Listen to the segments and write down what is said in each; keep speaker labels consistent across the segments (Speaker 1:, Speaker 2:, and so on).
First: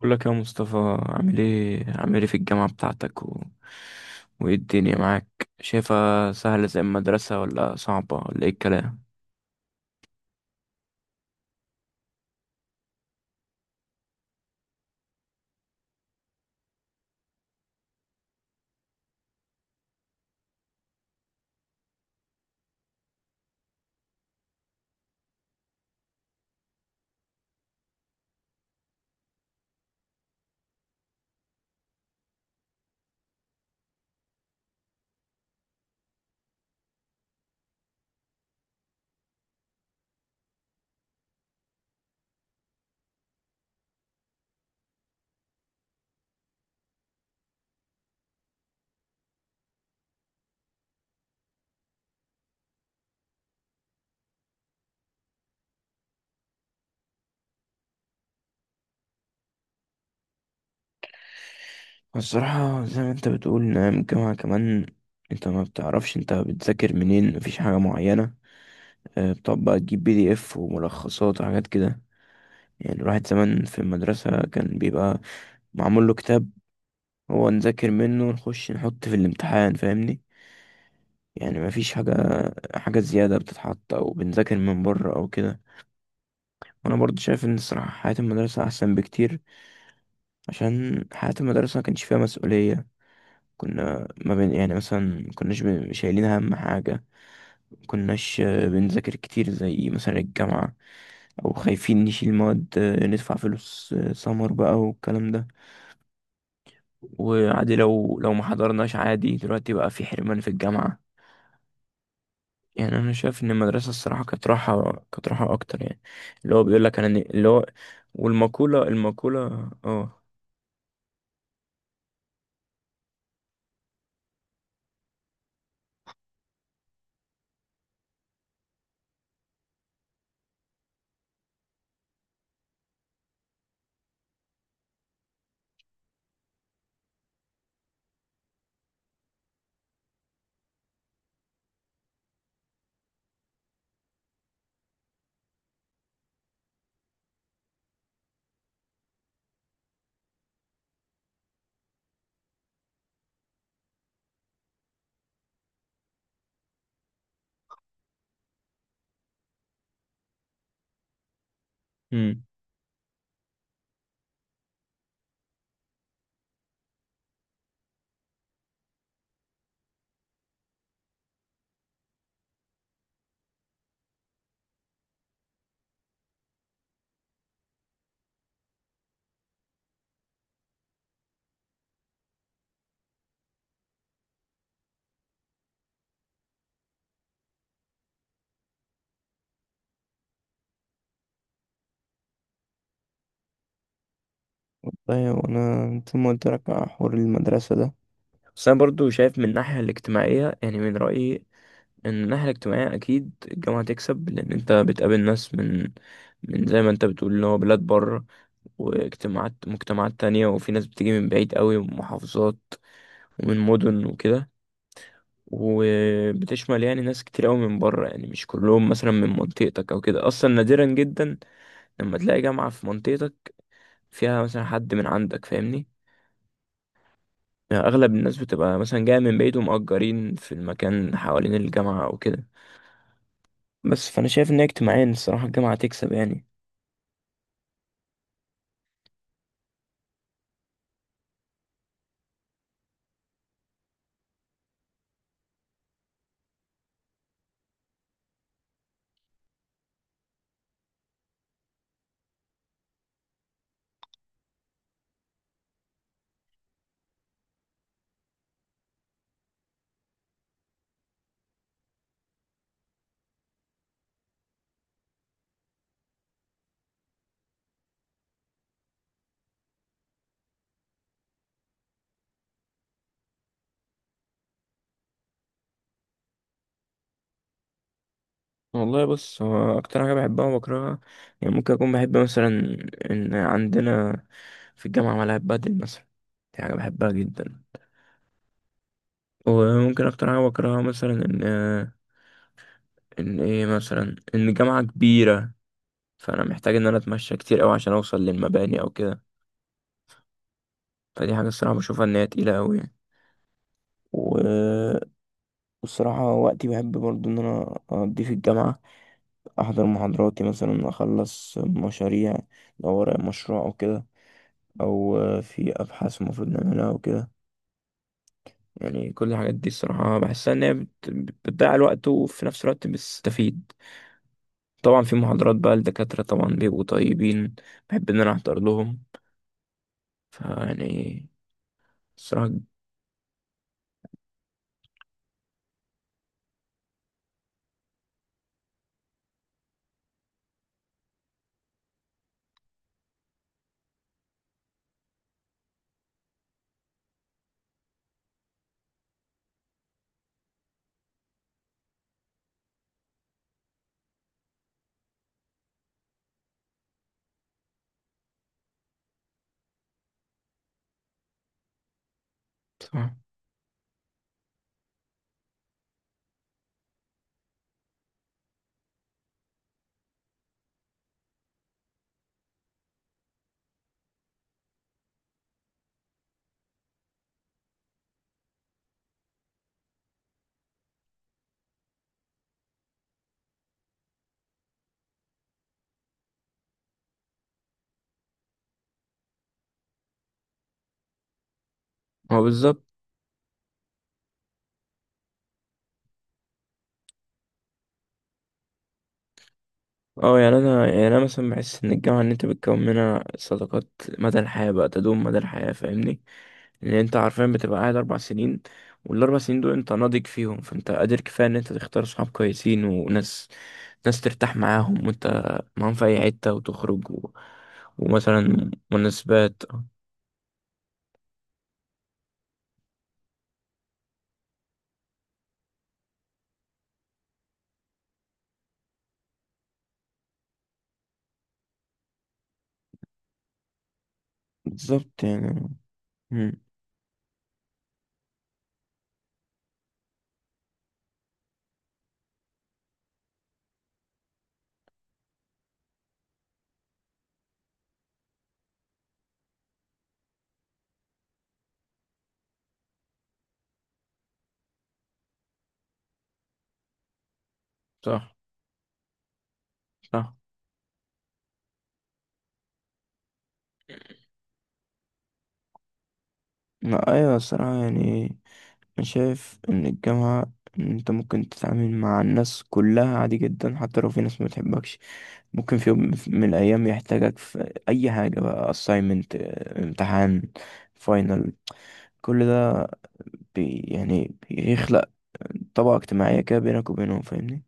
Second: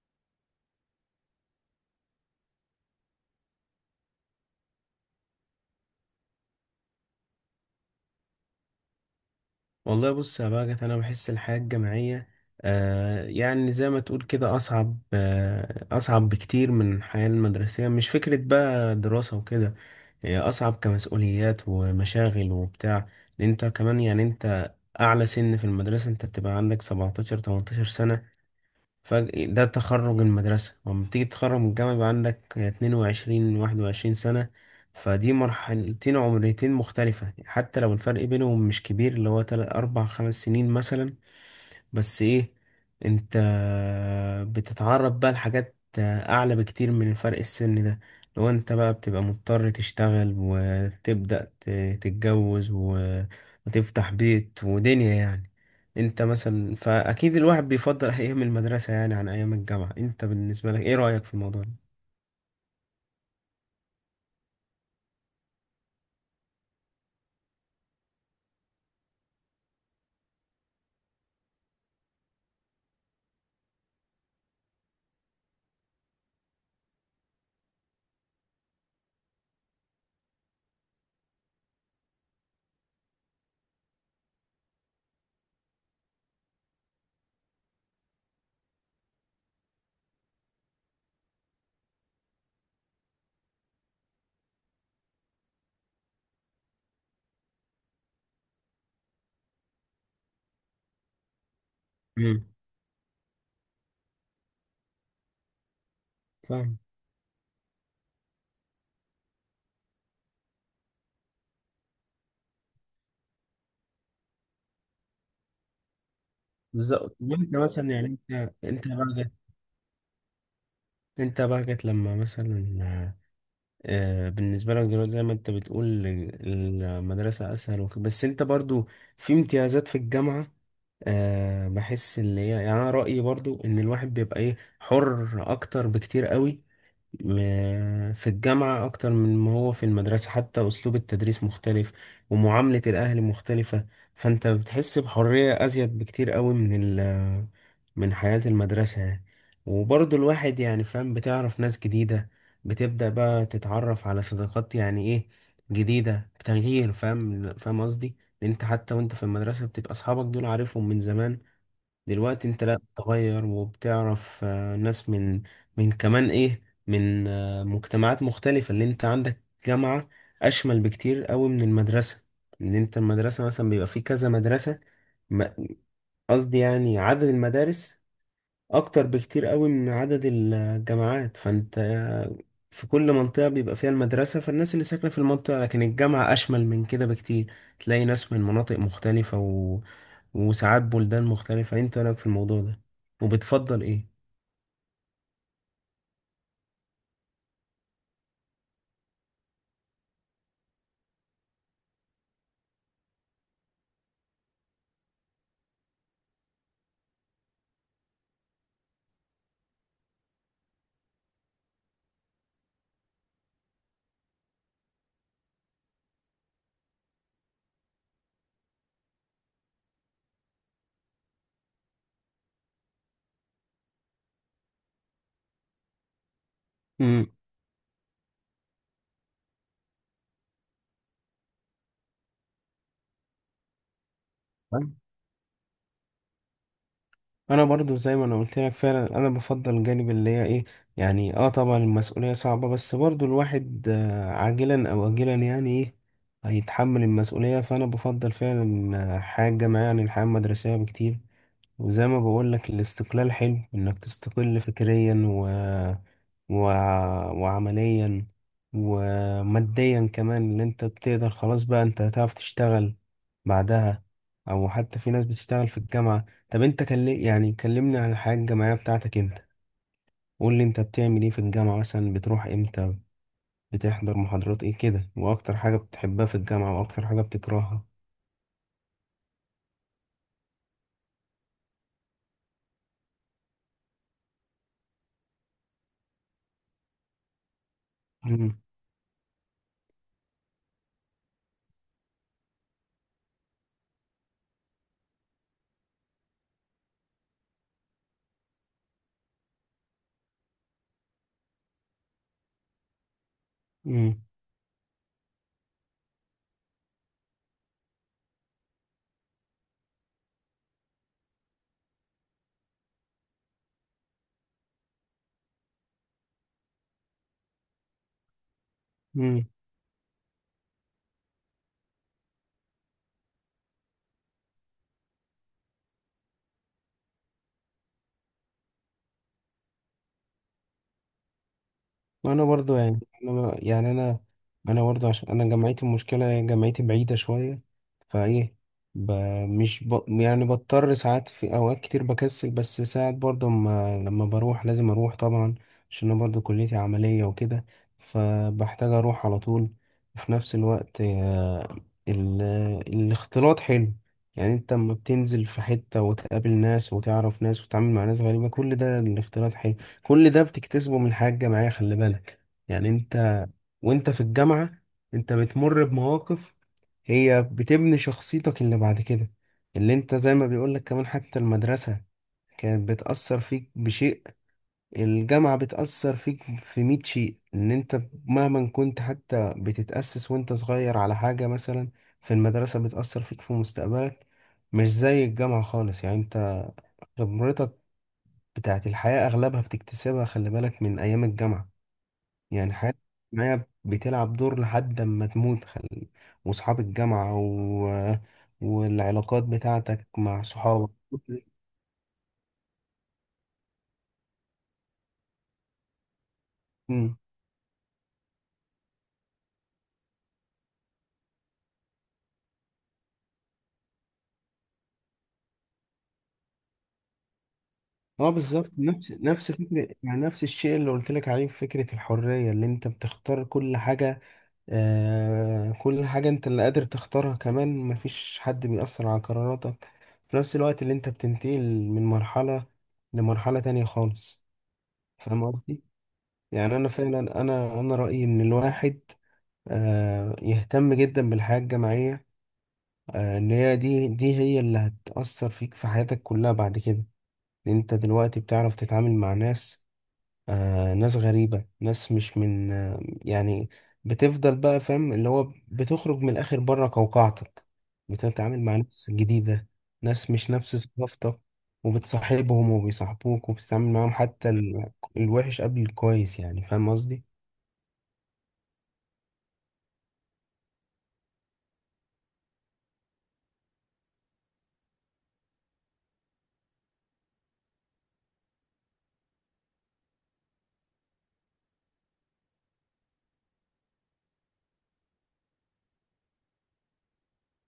Speaker 1: بقول لك يا مصطفى، عامل ايه في الجامعة بتاعتك وايه الدنيا معاك؟ شايفها سهلة زي المدرسة ولا صعبة ولا ايه الكلام؟
Speaker 2: والله بص يا باجت انا بحس الحياه الجامعيه يعني زي ما تقول كده اصعب، اصعب بكتير من الحياه المدرسيه. مش فكره بقى دراسه وكده، هي اصعب كمسؤوليات ومشاغل وبتاع. لأن انت كمان، يعني اعلى سن في المدرسه انت بتبقى عندك 17 18 سنه، فجأة ده تخرج المدرسة. ولما تيجي تتخرج من الجامعة يبقى عندك 22 21 سنة. فدي مرحلتين عمريتين مختلفة حتى لو الفرق بينهم مش كبير، اللي هو 3 4 5 سنين مثلا. بس ايه، انت بتتعرض بقى لحاجات اعلى بكتير من الفرق السن ده، لو انت بقى بتبقى مضطر تشتغل وتبدأ تتجوز وتفتح بيت ودنيا يعني. انت مثلا، فاكيد الواحد بيفضل ايام المدرسة يعني عن ايام الجامعة. انت بالنسبة لك ايه رأيك في الموضوع ده؟
Speaker 1: الصراحة زي ما انت بتقول، نعم. الجامعة كمان انت ما بتعرفش انت بتذاكر منين، مفيش حاجة معينة. اه، بتقعد بقى تجيب بي دي اف وملخصات وحاجات كده. يعني الواحد زمان في المدرسة كان بيبقى معمول له كتاب، هو نذاكر منه ونخش نحط في الامتحان، فاهمني؟ يعني ما فيش حاجة زيادة بتتحط أو بنذاكر من بره أو كده. وأنا برضو شايف إن الصراحة حياة المدرسة أحسن بكتير، عشان حياة المدرسة ما كانش فيها مسؤولية. كنا ما بين يعني مثلا ما كناش شايلين هم حاجة. ما كناش بنذاكر كتير زي مثلا الجامعة، أو خايفين نشيل
Speaker 2: امم،
Speaker 1: مواد، ندفع فلوس، سمر بقى والكلام ده.
Speaker 2: فاهم.
Speaker 1: وعادي لو ما حضرناش، عادي. دلوقتي بقى في حرمان في الجامعة. يعني انا شايف ان المدرسه الصراحه كانت راحه، كانت راحه اكتر يعني. اللي هو بيقول لك انا
Speaker 2: بالظبط.
Speaker 1: اللي
Speaker 2: وانت
Speaker 1: هو
Speaker 2: مثلا يعني انت
Speaker 1: والمقوله،
Speaker 2: انت بقى جت،
Speaker 1: اه.
Speaker 2: انت بقى جت لما مثلا بالنسبة لك دلوقتي زي ما انت بتقول المدرسة أسهل وكده. بس انت برضو في امتيازات في الجامعة. أه بحس اللي هي يعني، أنا رأيي برضو إن الواحد بيبقى إيه، حر أكتر بكتير قوي في الجامعة أكتر من ما هو في المدرسة. حتى أسلوب التدريس مختلف ومعاملة الأهل مختلفة. فأنت بتحس بحرية أزيد بكتير قوي من من حياة المدرسة يعني. وبرضه الواحد يعني فاهم، بتعرف ناس جديدة، بتبدأ بقى تتعرف على صداقات يعني إيه، جديدة بتغيير. فاهم فاهم قصدي؟ لأن أنت حتى وأنت في المدرسة بتبقى أصحابك دول عارفهم من زمان.
Speaker 1: امم،
Speaker 2: دلوقتي انت لا، بتغير وبتعرف ناس من، من كمان ايه، من مجتمعات مختلفة. اللي انت عندك جامعة اشمل بكتير قوي من المدرسة. ان انت المدرسة مثلا بيبقى فيه كذا مدرسة، م- قصدي يعني عدد المدارس اكتر بكتير قوي من عدد الجامعات. فانت في كل منطقة بيبقى فيها المدرسة فالناس اللي ساكنة في المنطقة، لكن الجامعة اشمل من كده بكتير. تلاقي ناس من مناطق مختلفة وساعات بلدان مختلفة. انت رأيك في الموضوع ده؟ وبتفضل ايه؟
Speaker 1: طيب انا زي ما قلت لك على حوار المدرسه ده، بس انا برضو شايف من الناحيه الاجتماعيه يعني من رايي ان الناحيه الاجتماعيه اكيد الجامعه تكسب، لان انت بتقابل ناس من زي ما انت بتقول اللي هو بلاد بره مجتمعات تانية، وفي ناس بتيجي من بعيد قوي، ومحافظات ومن مدن وكده. وبتشمل يعني ناس كتير قوي من بره، يعني مش كلهم مثلا من منطقتك او كده. اصلا نادرا جدا لما تلاقي جامعة في منطقتك فيها مثلا حد من عندك، فاهمني؟
Speaker 2: مم.
Speaker 1: يعني اغلب الناس بتبقى مثلا جاية من بعيد ومأجرين في المكان حوالين الجامعة او كده. بس فانا شايف ان هي اجتماعيا الصراحة الجامعة تكسب يعني.
Speaker 2: انا برضو زي ما انا قلت لك فعلا، انا بفضل الجانب اللي هي ايه، يعني اه طبعا المسؤولية صعبة، بس برضو الواحد عاجلا او اجلا يعني ايه، هيتحمل المسؤولية. فانا بفضل فعلا حياة جامعية عن الحياة المدرسية بكتير. وزي ما بقول لك، الاستقلال حلو انك تستقل فكريا و... وعمليا وماديا كمان. اللي انت بتقدر، خلاص بقى انت هتعرف تشتغل بعدها، او حتى في ناس بتشتغل في الجامعة. طب انت يعني كلمني عن الحياة الجامعية بتاعتك انت. قول لي انت بتعمل ايه في الجامعة، مثلا بتروح امتى، بتحضر محاضرات ايه كده، واكتر حاجة بتحبها في الجامعة واكتر حاجة بتكرهها؟
Speaker 1: والله بص، هو اكتر حاجة بحبها وبكرهها، يعني ممكن اكون بحب مثلا ان عندنا في الجامعة ملاعب بدل مثلا. دي حاجة بحبها جدا. وممكن اكتر حاجة بكرهها مثلا ان ان ايه مثلا ان الجامعة كبيرة، فانا محتاج ان انا اتمشى كتير قوي عشان اوصل للمباني او كده. فدي حاجة الصراحة بشوفها ان هي تقيلة قوي يعني.
Speaker 2: امم.
Speaker 1: و- والصراحة وقتي بحب برضو ان انا اقضيه في الجامعة، احضر محاضراتي، مثلا اخلص مشاريع لو ورايا مشروع او كده، او في ابحاث المفروض نعملها او كده. يعني كل الحاجات دي الصراحة بحسها ان هي بتضيع الوقت وفي نفس الوقت بتستفيد. طبعا في محاضرات بقى الدكاترة طبعا بيبقوا طيبين، بحب ان انا احضر لهم، فيعني
Speaker 2: انا
Speaker 1: الصراحة.
Speaker 2: برضو يعني انا ما- يعني انا انا برضو عشان انا جامعتي، المشكله هي جامعتي بعيده شويه. فايه، ب... مش ب... يعني بضطر ساعات، في اوقات كتير بكسل، بس ساعات برضو ما... لما بروح لازم اروح طبعا، عشان انا برضو كليتي عمليه وكده، فبحتاج اروح على طول. وفي نفس الوقت ال... الاختلاط حلو. يعني انت لما بتنزل في حته وتقابل ناس وتعرف ناس وتتعامل مع ناس غريبه، كل ده الاختلاط حلو، كل ده بتكتسبه من حاجة جماعية. خلي بالك يعني،
Speaker 1: بصراحة
Speaker 2: وانت في الجامعة انت بتمر بمواقف هي بتبني شخصيتك اللي بعد كده. اللي انت زي ما بيقولك، كمان حتى المدرسة كانت بتأثر فيك بشيء، الجامعة بتأثر فيك في 100 شيء. ان انت مهما كنت حتى بتتأسس وانت صغير على حاجة مثلا في المدرسة، بتأثر فيك في مستقبلك، مش زي الجامعة خالص. يعني انت خبرتك بتاعت الحياة أغلبها بتكتسبها، خلي بالك، من أيام الجامعة.
Speaker 1: هو
Speaker 2: يعني
Speaker 1: بالظبط.
Speaker 2: حياتك معايا بتلعب دور لحد ما تموت وصحاب الجامعة والعلاقات بتاعتك
Speaker 1: اه
Speaker 2: مع
Speaker 1: يعني انا
Speaker 2: صحابك.
Speaker 1: يعني انا مثلا بحس ان الجامعة ان انت بتكون منها صداقات مدى الحياة، بقى تدوم مدى الحياة، فاهمني؟ لان انت
Speaker 2: امم.
Speaker 1: عارفيا بتبقى قاعد اربع سنين، والاربع سنين دول انت ناضج فيهم، فانت قادر كفاية ان انت تختار صحاب كويسين وناس، ناس ترتاح معاهم وانت معاهم في اي حتة، وتخرج
Speaker 2: اه
Speaker 1: ومثلا
Speaker 2: بالظبط، نفس
Speaker 1: مناسبات.
Speaker 2: فكرة، يعني نفس الشيء اللي قلت لك عليه في فكرة الحرية، اللي انت بتختار كل حاجة. آه كل حاجة انت اللي قادر تختارها، كمان مفيش حد بيأثر على قراراتك. في نفس الوقت اللي انت بتنتقل من مرحلة لمرحلة تانية خالص.
Speaker 1: بالظبط
Speaker 2: فاهم
Speaker 1: يعني.
Speaker 2: قصدي؟
Speaker 1: مم.
Speaker 2: يعني انا فعلا انا رأيي ان الواحد يهتم جدا بالحياة الجماعية. ان هي دي هي اللي هتأثر فيك في حياتك كلها بعد كده. إن انت دلوقتي بتعرف تتعامل مع ناس، ناس غريبة، ناس مش من يعني، بتفضل بقى فاهم، اللي هو بتخرج من الآخر بره قوقعتك.
Speaker 1: صح.
Speaker 2: بتتعامل مع ناس جديدة، ناس
Speaker 1: صح.
Speaker 2: مش نفس ثقافتك، وبتصاحبهم وبيصاحبوك وبتتعامل معاهم حتى الوحش قبل الكويس. يعني فاهم
Speaker 1: لا،
Speaker 2: قصدي؟
Speaker 1: ايوه. الصراحة يعني أنا شايف إن الجامعة، إن أنت ممكن تتعامل مع الناس كلها عادي جدا، حتى لو في ناس ما بتحبكش ممكن في يوم من الأيام يحتاجك في أي حاجة بقى، assignment، امتحان، final، كل ده بي يعني بيخلق طبقة اجتماعية كده بينك وبينهم، فاهمني؟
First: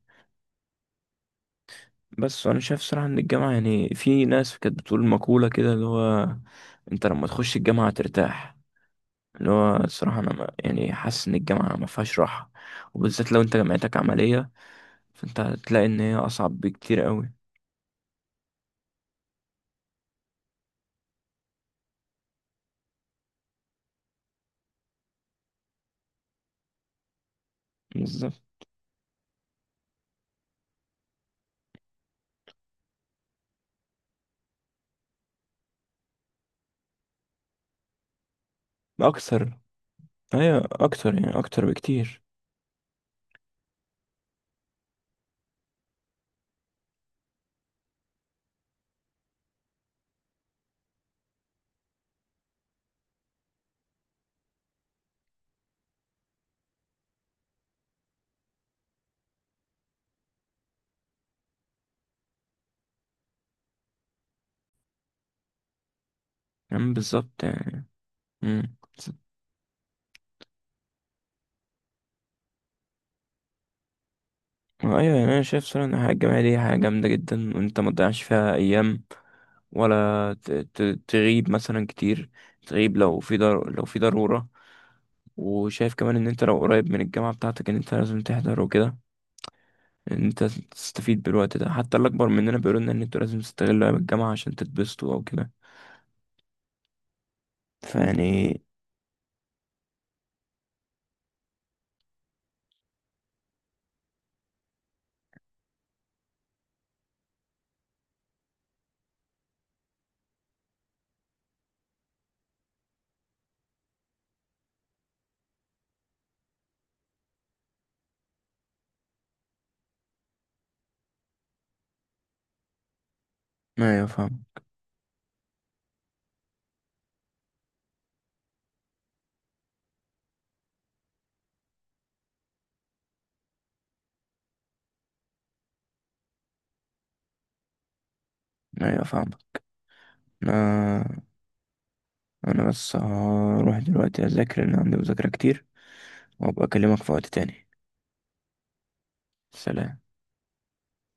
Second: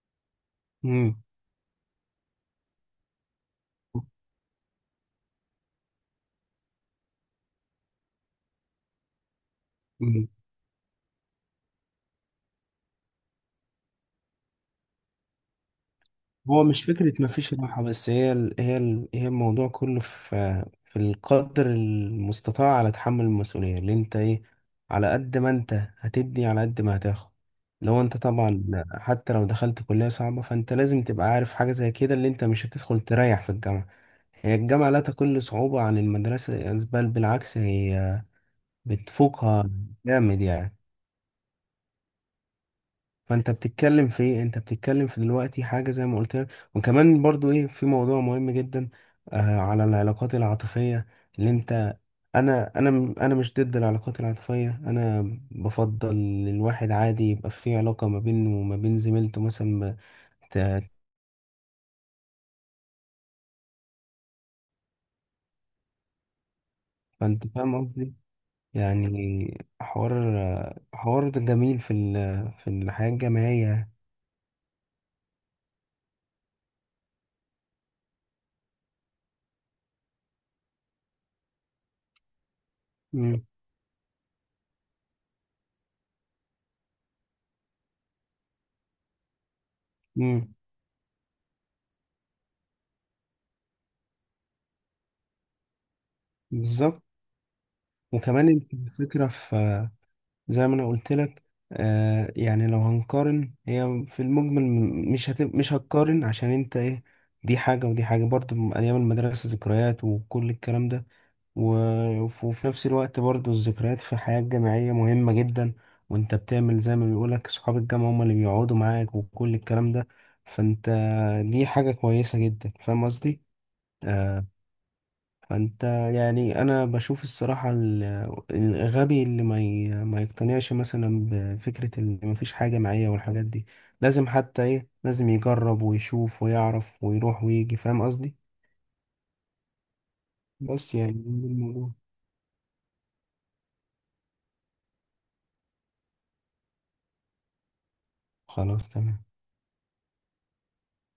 Speaker 1: بس أنا شايف صراحة إن الجامعة يعني في ناس كانت بتقول مقولة كده، اللي هو أنت لما تخش الجامعة ترتاح. اللي هو الصراحة
Speaker 2: مم.
Speaker 1: أنا يعني حاسس إن الجامعة ما فيهاش راحة، وبالذات لو أنت جامعتك عملية، فانت هتلاقي ان هي اصعب
Speaker 2: هو مش
Speaker 1: بكتير
Speaker 2: فكرة
Speaker 1: قوي.
Speaker 2: مفيش راحة، بس هي هي الموضوع كله في في القدر المستطاع على تحمل المسؤولية. اللي انت ايه، على قد ما انت هتدي على قد ما هتاخد. لو انت
Speaker 1: بالظبط.
Speaker 2: طبعا حتى لو دخلت كلية صعبة، فانت لازم تبقى عارف حاجة زي كده، اللي انت مش هتدخل تريح في الجامعة. هي الجامعة لا تقل صعوبة عن المدرسة، بل بالعكس هي
Speaker 1: اكثر.
Speaker 2: بتفوقها، جامد
Speaker 1: ايوه
Speaker 2: يعني.
Speaker 1: اكتر يعني، اكتر بكتير.
Speaker 2: فانت بتتكلم في ايه، انت بتتكلم في دلوقتي حاجه زي ما قلت لك. وكمان برضو ايه، في موضوع مهم جدا على العلاقات العاطفيه، اللي انت انا مش ضد العلاقات العاطفيه. انا بفضل الواحد عادي يبقى في علاقه ما بينه وما بين زميلته مثلا ما ت-
Speaker 1: يعني بالظبط
Speaker 2: فانت فاهم
Speaker 1: يعني.
Speaker 2: قصدي.
Speaker 1: امم.
Speaker 2: يعني حوار ده جميل في في الحياه الجامعيه.
Speaker 1: ايوه يعني انا شايف صراحه ان الحياه الجامعيه دي حاجه جامده جدا، وانت ما تضيعش فيها ايام، ولا تغيب مثلا كتير. تغيب لو في لو في ضروره. وشايف كمان ان انت لو قريب من الجامعه بتاعتك ان انت لازم تحضر وكده، ان انت
Speaker 2: امم،
Speaker 1: تستفيد بالوقت ده. حتى الاكبر مننا بيقولوا لنا ان انتوا لازم تستغلوا ايام الجامعه عشان تتبسطوا او كده.
Speaker 2: بالظبط. وكمان
Speaker 1: فيعني
Speaker 2: الفكره في، زي ما انا قلت لك، يعني لو هنقارن، هي في المجمل مش هتقارن، عشان انت ايه، دي حاجة ودي حاجة، برضه من أيام المدرسة ذكريات وكل الكلام ده. و... وفي نفس الوقت برضه الذكريات في الحياة الجامعية مهمة جدا، وانت بتعمل زي ما بيقولك صحاب الجامعة هم اللي بيقعدوا معاك وكل الكلام ده. فانت دي حاجة كويسة جدا. فاهم قصدي؟
Speaker 1: ما يفهم.
Speaker 2: آه، فانت، يعني انا بشوف الصراحة الغبي اللي ما يقتنعش مثلا بفكرة اللي ما فيش حاجة معايا والحاجات دي، لازم حتى ايه، لازم يجرب ويشوف ويعرف ويروح ويجي. فاهم قصدي؟
Speaker 1: ايوه فاهمك.
Speaker 2: بس يعني
Speaker 1: انا
Speaker 2: ده الموضوع.
Speaker 1: انا بس هروح دلوقتي اذاكر لان عندي مذاكرة كتير، وابقى اكلمك في وقت تاني.
Speaker 2: خلاص تمام.
Speaker 1: سلام.